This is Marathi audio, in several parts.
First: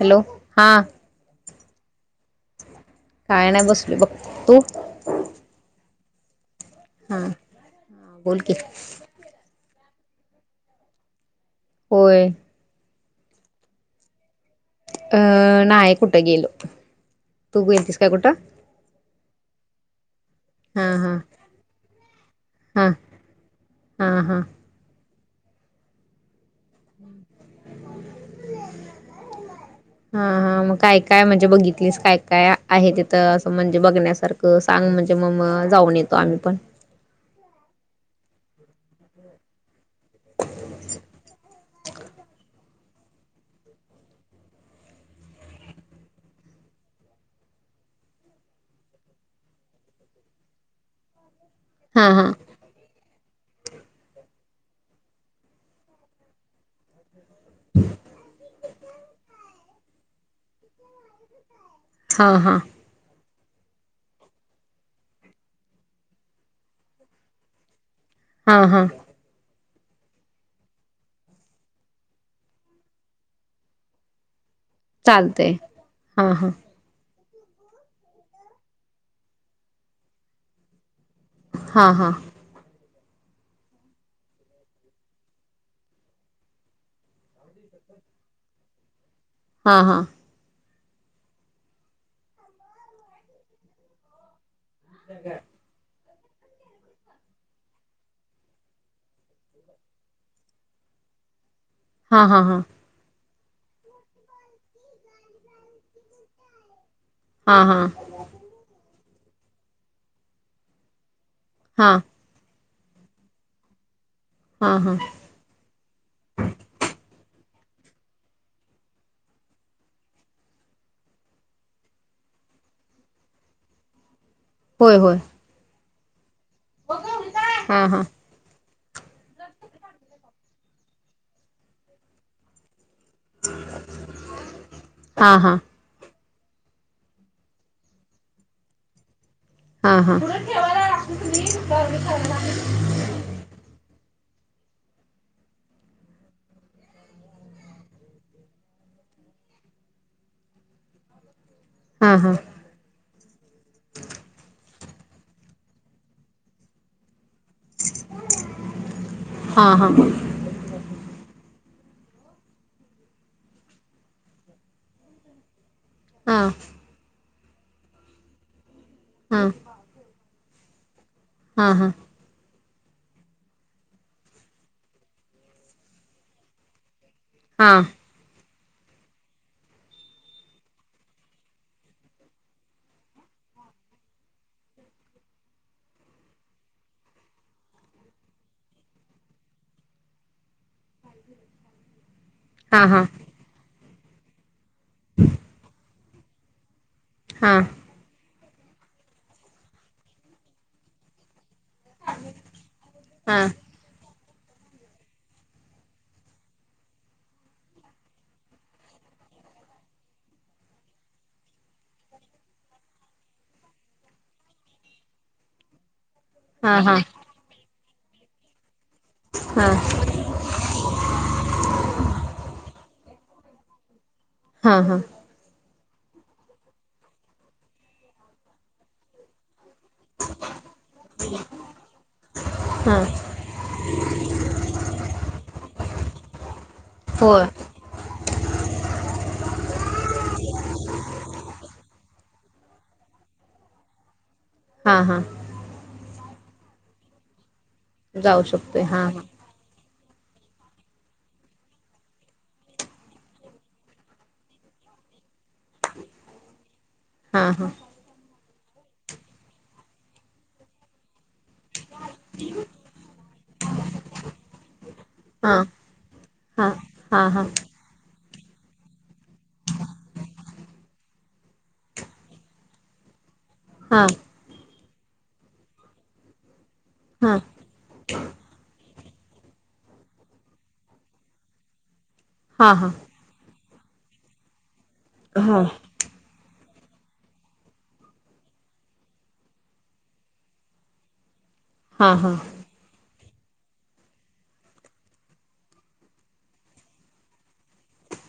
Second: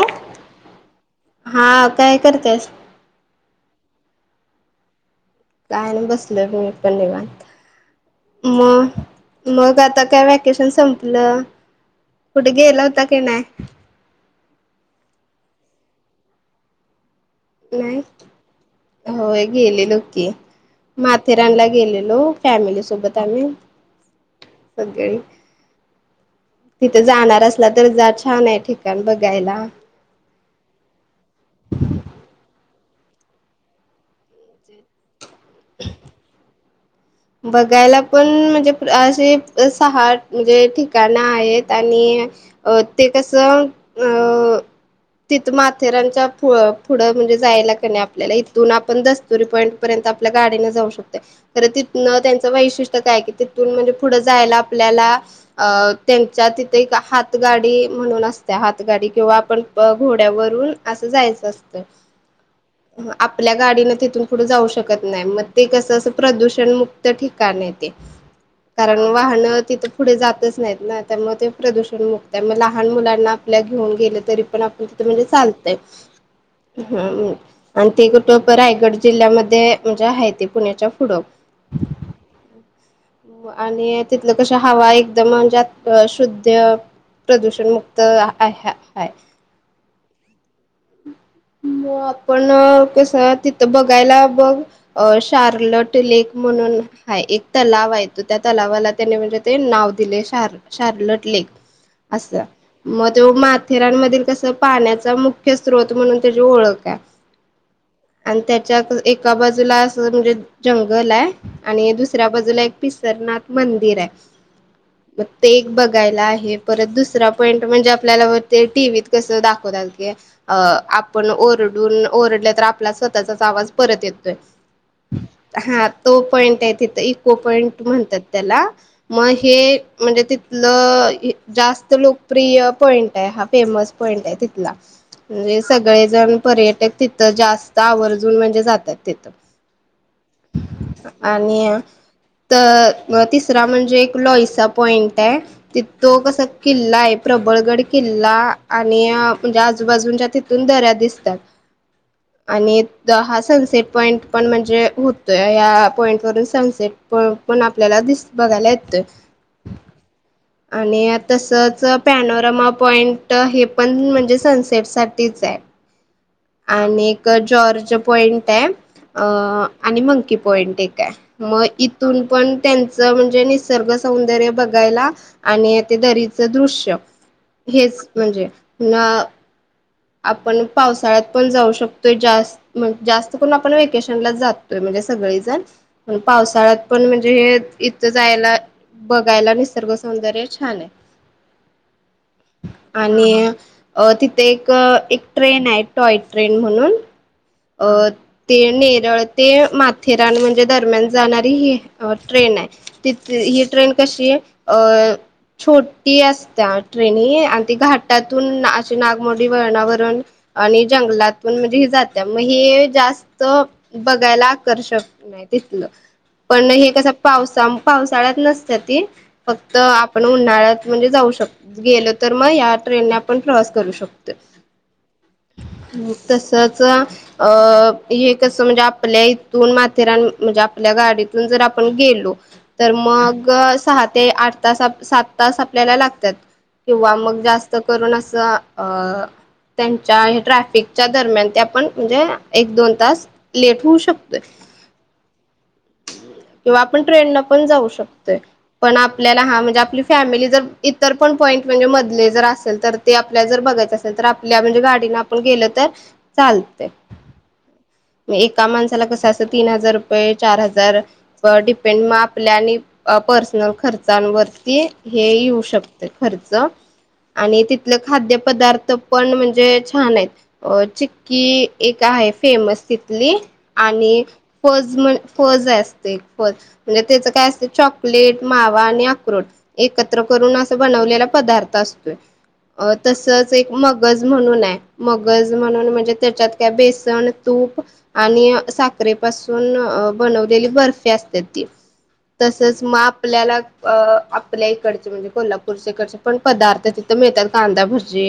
हॅलो हा. हा काय करत्यास? काय नाइ बसलोय बघ. तू? काय नाइ बसले बग मी पण हा निवांत. बोल की मग मग आता काय वॅकेशन संपलं. होय कुठे गेला होता काय नाय? अं नाय कुठं गेलो, तू गेलतीस नाही काय कुठं? होय गेलेलो की. हा हा माथेरानला गेलेलो फॅमिली हा सोबत आम्ही, हा हा सगळी. तिथे जाणार असला, तर जा छान आहे ठिकाण बघायला. हा हा. मग काय काय म्हणजे बघितलीस? काय काय आहे तिथं असं म्हणजे बघण्यासारखं सांग म्हणजे, म मग जाऊन येतो आम्ही पण. बघायला पण म्हणजे अशे अस सहा म्हणजे ठिकाणं आहेत आणि अ ते कसं अ तिथ माथेरानच्या पु अ पुढं म्हणजे जायला कणे आपल्याला इथून आपण दस्तुरी पॉईंट पर्यंत आपल्या गाडीन जाऊ शकतोय, परत हा तिथनं हा त्यांचं वैशिष्ट्य काय हाय कि ते म्हणजे पुढं जायला आपल्याला अ तेंच्या तिथे एक हात त गाडी म्हणून असत्या, हातगाडी किंवा आपण अ घोड्यावरून असं जायचं असतंय. हा हा अ आप पल्या गाडीनं तिथून पुढं जाऊ शकत नाही, म ते कसं असं प्रदूषण मुक्त ठिकाणये ते. हा हा कारण वाहनं तिथं पुढे जातच नाहीत ना, त्यामुळे ते प्रदूषण मुक्त म लहान मुलांना आपल्या घेऊन गेलं तरी पण आपण तिथ म्हणजे चालतंय चालतय, हा हा हम्म. आणि ते कुट क रायगड जिल्ह्यामध्ये म्हणजे हाय ते पुण्याच्या फुड. हा हा. आणि तिथलं कशी हवा एकदम म्हणजे अ शुद्ध प्रदूषण मुक्त आय हाय हाय. हा हा. म आपण कस तिथं बघायला बघ अ शार्लट ते लेक म्हणून हाय, एक तलावाय तो त्या तलावाला त्याने म्हणजे ते नाव दिलय शार शार लटलेक हा हा असं हा म त्यो माथेरानमधील कसं पाण्याचा मुख्य स्रोत म्हणून तेजी ओळक हाय हा हा आणि त्याच्याक एका बाजूला असं म्हणजे जंगल हाय हा आणि दुसऱ्या बाजूला एक पिसरनाथ मंदिराय हा हा म ते एक बघायला आहे, परत दुसरा [unintelligible] म्हणजे आपल्याला व ते कस दाखवतात की अ आप पण ओरडून ओरडल तर आपला स्वतःचाच आवाज परत येतोय, होय होय हा. तो पॉईंट आहे तिथं इको पॉईंट हा हा म्हणत्यात त्याला म हे म्हणजे तिथलं हे जास्त लोकप्रिय पॉईंट हाय हा फेमस पॉईंट हाय तिथला, हा हा हा म्हणजे ळेजण पर्यटक तिथं जास्त आवर्जून म्हणजे जातात तिथं. हा आणि तर लोईसा पॉइंट आहे तिथं तो कसा किल्ला आहे. प्रबळगड किल्ला आणि हा म्हणजे आजूबाजूच्या‌ ती तुन दऱ्या दिसतात हा हा आणि हा सनसेट पॉइंट पण म्हणजे होतोय. या पॉइंटवररून सनसेट प पण आपल्याला दिस बघायला येतोय हा आणि तसं पॅनोरमा पॉइंट हे पण म्हणजे सनसेटसाठीच आहे. हा आणि एक जॉर्ज पॉइंट आहे हा अ आणि मंकी पॉइंट एक आहे. मग हा हा इथून पण त्यांचं म्हणजे निसर्ग सौंदर्य बघायला आणि ते दरीचं दृश्य हा हेच म्हणजे पुन्हा आपण पावसाळ्यात पण जाऊ शकतोय जास्त जास्त करून आपण वेकेशनला जातोय. [unintelligible] सगळीजण पावसाळ्यात पण म्हणजे हे इथं जायला बघायला निसर्ग सौंदर्य छान आहे. हा आणि अ तिथे एक, एक ट्रेन आहे टॉय ट्रेन म्हणून हा हा अ ते नेरळ ते माथेरान म्हणजे दरम्यान जाणार ही ट्रेन आहे. ती हा ही ट्रेन कशी आहे अ छोटी असत्या ट्रेन हि आणि ती घाटातून अशी नागमोडी वळणावरून आणि जंगलातून म्हणजे हि जात त्यामुळे हे जास्त बघायला आकर्षक हाय तिथलं. हा पण हे हा कसं पावसा पावसाळ्यात नसत त्या ती फक्त आपण उन्हाळ्यात म्हणजे जाऊ शक गेलो तर मग ह्या ट्रेन पण प्रवास करू शकतो. हा, हा. तसच अ हे कसं म्हणजे आपल्या इ दोन माथेरान म्हणजे आपल्या गाडीतून जर आपण गेलो, तर हा मग सहा ते आठ आठ त सात तास आपल्याला लागत्यात. किंवा मग होय जास्त करून अस अ त्यांच्या हे ट्रॅफ पिकच्या दरम्यान ते आपण म्हणजे एक दोन तास लेट होऊ शकतोय. हा, हा. किंवा आपण ट्रेनन पण जाऊ शकतोय, जाऊ शकतोय पण हा आपल्याला हा म्हणजे आपली फॅमिली जर इतर पण पॉईंट म्हणजे मधले जर असेल तर ते आपल्याला जर बघायचं असेल, तर आपल्या म्हणजे गाडी नं आपण गेलं तर चालतंय. हा, हा. मग एका माणसाला कसं असं तीन हजार रुपये, चार हजार डिपेंड मग आपल्या आणि पर्सनल खर्चांवरती हे येऊ हा शकते खर्च. हा हा हा हा आणि तिथंल खाद्य पदार्थ पण म्हणजे छान आहेत. अं चि क्की एक आहे फेमस तिथली हा आणि फज म्हण फज असते फज म्हणजे त्याच हा हा हा काय असतंय चॉकलेट, मावा आणि अक्रोड एकत्र करून असं बनवलेला पदार्थ असतोय. हा अ तसंच मगज म्हणून आहे. मगज म्हणून म्हणजे त्यात काय बेसन, तूप आणि साखरेपासून अ बनवलेली बर्फी असतेत. हा तसंच माप आपल्याला अ आपल्या इकडचे म्हणजे कोल्हापूरच्या इकडचे पण पदार्थ तिथं मिळतात. कांदा भजी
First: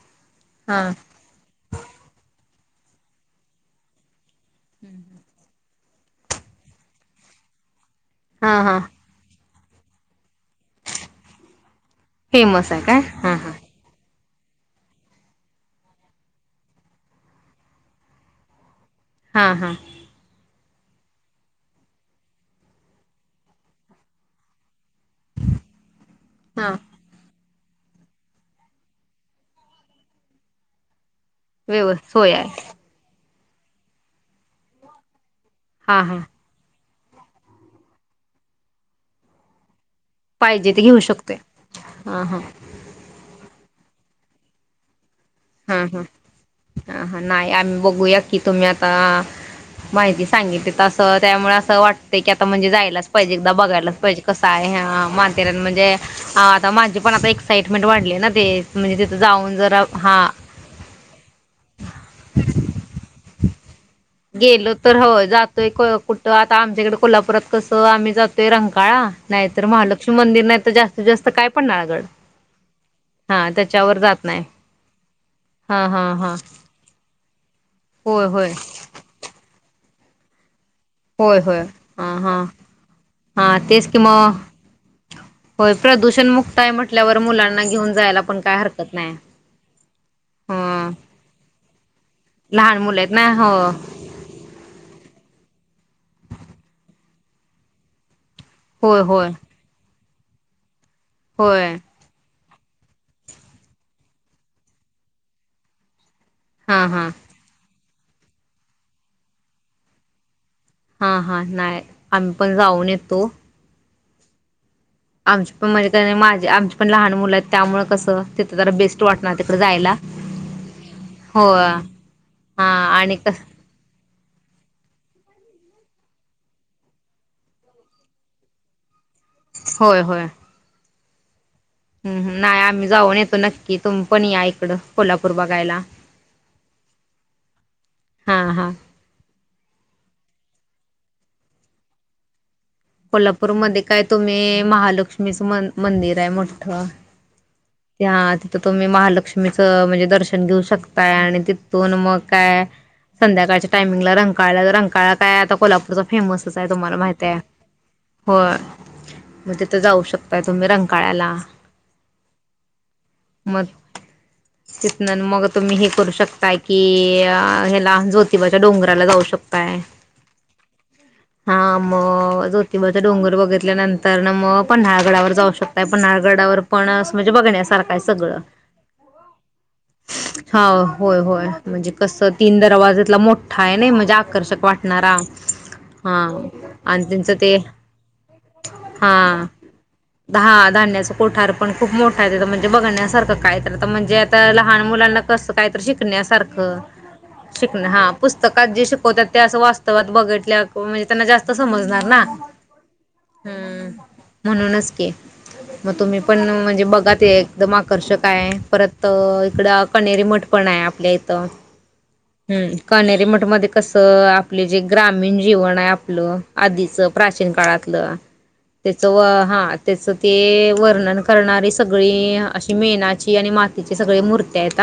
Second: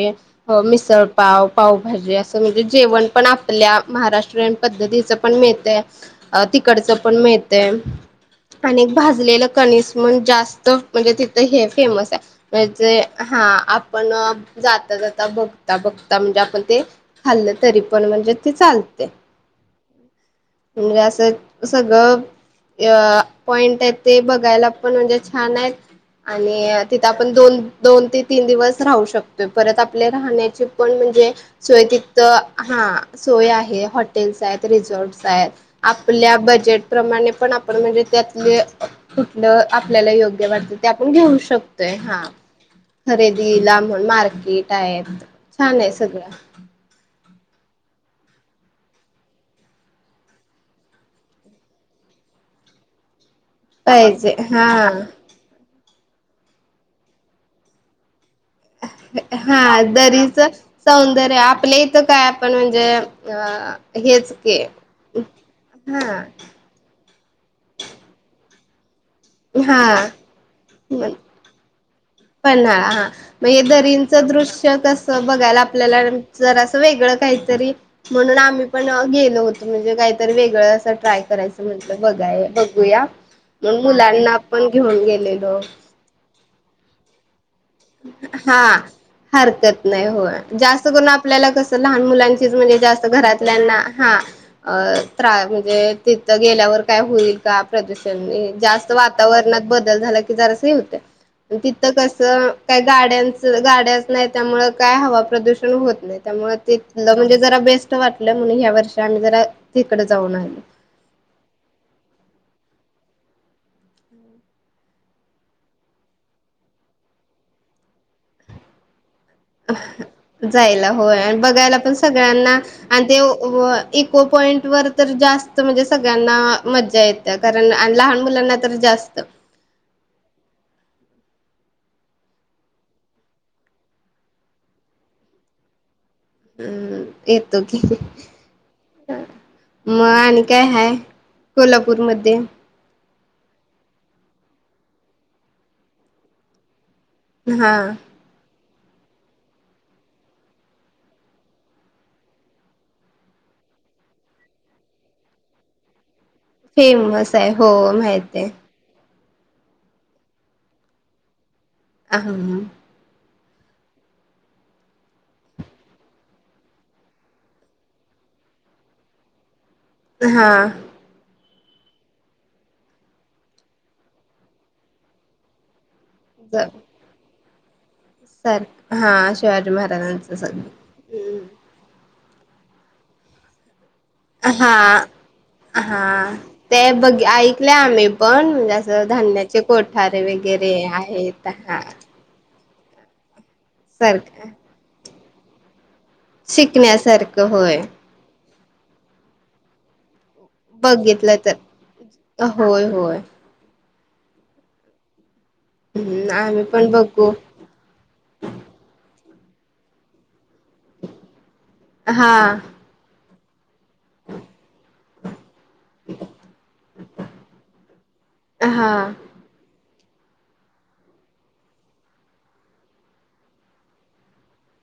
हा मिसळ पाव, पावभाजी असं म्हणजे जेवण पण आपल्या महाराष्ट्र ट्रिन पद्धतीच पण मिळतंय, अ तिकडच पण मिळतंय. हा हा आणि भाजलेलं कणीस म्हण जास्त म्हणजे तिथं हे फेमस आहे. फेमस आहे म्हणजे काय हा आपण जाता, जाता बघता बघता म्हणजे आपण ते खाल्लं तरी पण म्हणजे ते चालतंय. हा, हा. म्हणजे असं सगळं अ पॉइंट आहे ते बघायला पण म्हणजे छान आहेत हा आणि तिथं आपण दोन दोन ते तीन दिवस राहू शकतोय. परत आपले राहण्याचे पण म्हणजे व्यवस सोय तिथं आहे हा सोय आहे. हॉटेल्स आहेत, रिसॉर्टस आहेत हा हा आपल्या बजेट प्रमाणे पण आपण म्हणजे त्यातले कुठलं आपल्याला योग्य वाटत ते आपण घेऊ शकतोय हा खरेदी दिला म्हण मार्केट आहेत हा छान आहे हा सगळं. हा हा नाही आम्ही बघूया की तुम्ही आता माहिती सांगितली तसं त्यामुळे असं वाटत की आता म्हणजे जायलाच पाहिजेल बघायलाच पाहिजे कसं आहे हा, माथेरान म्हणजे आता माझी पण आता एक्साइटमेंट वाढली ना ते म्हणजे तिथं जाऊन जरा हा च सौंदर्य आपल्या इथं काय आपण म्हणजे अह गेलो तर हो जातोय हा कुठं आता आमच्याकडे कोल्हापुरात कसं आम्ही जातोय रंकाळा नाहीतर हा महालक्ष्मी मंदिर नाही तर जास्तीत जास्त काय पन्हाळगड पन्हाळा हा म्हणजे त्याच्यावर जात दरींचं नाही दृश्य कस बघायला हा आपल्याला हा हा जरासं वेगळं काही तरी होय म्हणून होय आम्ही पण गेलो होतो म्हणजे काहीतरी वेगळं असं ट्राय होय होय करायचं म्हणल हा हा बघाया बघूया हा मग तेच कि म, मुलांना आपण घेऊन गेलेलो होय प्रदूषण मुक्त आहे म्हटल्यावर मुलांना घेऊन जायला पण काय हा, हरकत नाही हरकत नाही हो जास्त हा करून आपल्याला कस लहान मुलांचीच म्हणजे लहान मुलं जास्त आहेत ना हो घरातल्यांना हा अ त्रा म्हणजे तिथं गेल्यावर काय होईल का प्रदूषण जास्त होय होय वातावरणात बदल झाला की जरास हे होतंय, होय तिथं कसं काही गाड्यांच गाड्याच नाही त्यामुळे काय हवा प्रदूषण होत नाही त्यामुळे हां हां तिथलं म्हणजे जरा बेस्ट वाटलं म्हणून ह्या वर्षी आम्ही जरा तिकडे जाऊन आलो हा हा नाही आम्ही पण जाऊन येतो आमची पण म्हणजे माझे आमची पण लहान मुलं आहेत त्यामुळे कसं तिथं जरा बेस्ट वाटणार तिकडे जायला जायला होय अन बघायला पण सगळ्यांना हा आणि क ते इको पॉईंट वर तर जास्त म्हणजे सगळ्यांना मजा येते कारण आणि लहान मुलांना तर जास्त होय होय. हम्म हम्म नाही आम्ही जाऊन येतो नक्की. तुमी पण या इकडं कोल्हापूर बघायला हम्म येतो की हा हा मग आणि काय हाय कोल्हापूरमध्ये? कोल्हापूरमध्ये काय तुम्ही महालक्ष्मीचं मंदिर आहे मोठ हा. तर तुम्ही महालक्ष्मीचं म्हणजे दर्शन घेऊ शकताय आणि तिथून मग काय संध्याकाळच्या टायमिंगला रंंकाळा, रंकाळा काय आता कोल्हापूरचा फेमसच आहे तुम्हाला माहित फेमस आहे. हो माहित आहे होय. म तिथे जाऊ शकताय तुम्ही रंकाळ्याला अह हम्म हम्म. मग तिथन मग तुम्ही हे करू शकताय की ह्याला ज्योतिबाच्या डोंगराला जाऊ श शकताय हा. हा मग ज्योतिबाचा डोंगर बघितल्यानंतर मग पन्हाळा गडावर जाऊ शकताय पन्हाळा गडावर पण म्हणजे असं बघण्या सारखं हाय सगळं सारख हा शिवाजी महाराजांचं हा सगळं होय होय म्हणजे कस तीन दरवाजेतला मोठा आहे ना म्हणजे आकर्षक हा वाटणारा हा ते आणि बघ त्यांचं ते ऐकले आम्ही पण म्हणजे असं धान्याचे कोठारे वगैरे धान्याच आहेत कोठार पण हा खूप मोठा म्हणजे बघण्यासारखं काय तर म्हणजे सारखं आता लहान मुलांना कसं काय शिका शिकण्यासारख शिकण्यासारखं शिक होय हा पुस्तकात जे शिकवतात ते अस वास्तवात बघ म्हणजे त्यांना बघितलं जास्त तर समजणार ना होय होय म्हणूनच कि मग तुम्ही हम्म पण आम्ही म्हणजे बघ बघा ते बघू एकदम आकर्षक आहे परत इकडं कनेरी मठ पण आपल्या इथं हा कणेरी मठ मध्ये कसं आपले जे ग्रामीण जीवन आहे आपलं आधीच प्राचीन काळातलं हा त्याच हा त्याच ते वर्णन करणारी सगळी अशी मेणाची आणि मातीची सगळी मुर्त्यात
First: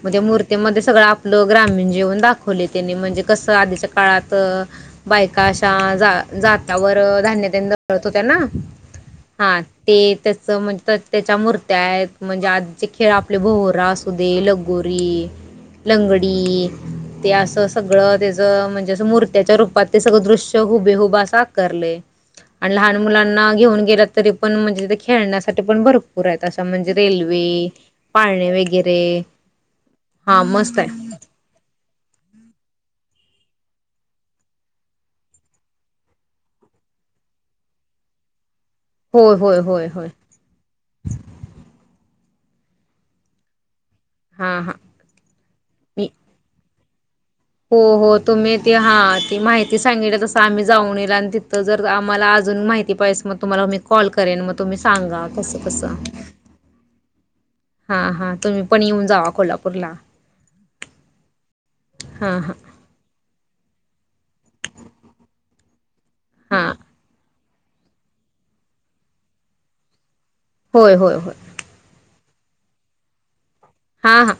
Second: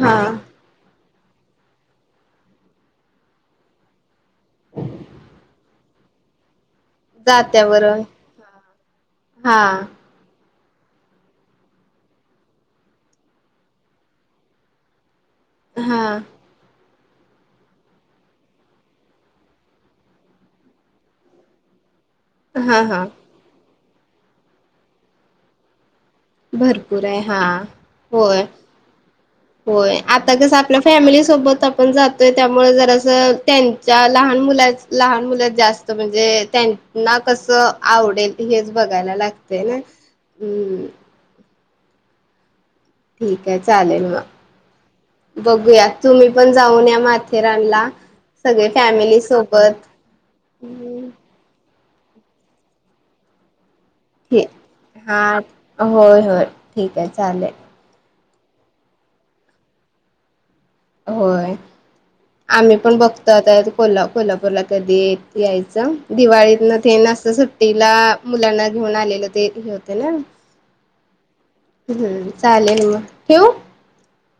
हा म्हणजे मूर्तीमध्ये सगळं आपलं ग्रामीण जीवन दाखवले त्यांनी म्हणजे कसं आधीच्या काळात बायका अशा जात जात्यावर धान्य तेन जात्यावर दळत हो त्या ना हा ते त्याच म्हणजे त्याच्या मूर्त्या आहेत म्हणजे आजचे खेळ आपले भोरा असू दे लगोरी हा लंगडी ते असं सगळं त्याच म्हणजे असं मूर्त्याच्या रूपात ते सगळं दृश्य हुबेहुब असं आकारले. आणि हा लहान हा मुलांना घेऊन गेला तरी पण म्हणजे तथ खेळण्यासाठी पण भरपूर भरपूर आहे असं म्हणजे भरपूर आहे हा रेल्वे होय पाळणे वगैरे होय आता हां, कसं आपल्या मस्त आहे. फॅमिली सोबत आपण जातोय त्यामुळे जरा त्यांच्या लहान मुल लहान मुल जास्त म्हणजे त्यांना कसं आवडेल हेच बघायला होय, होय, लागते ना होय, होय. ठीक आहे चालेल हां, हां. मग बघूया मी तुम्ही पण जाऊन या माझ्या हो हो तुम्ही ती हा ती माहिती सोबत सांगितली तसं आम्ही जाऊन येईल आणि तिथं जर आम्हाला अजुन माहिती पाहिेजे मग तुम्हाला मी फोन कॉल करेन ठीक मग तुम्ही सांगा हा कसं कसं होय होय ठीक आहे चालेल हा हा तुम्ही पण येऊन जावा कोल्हापूरला होय हां हां आम्ही पण बघतो आता कोल्हा कोल्हापूरला कधी यायचं हां दिवाळीतन ते असं सुट्टी सुट्टीला मुलांना घेऊन आलेलं ते होते ना होय होय हम्म चालेल मग ठेवू? हा हा.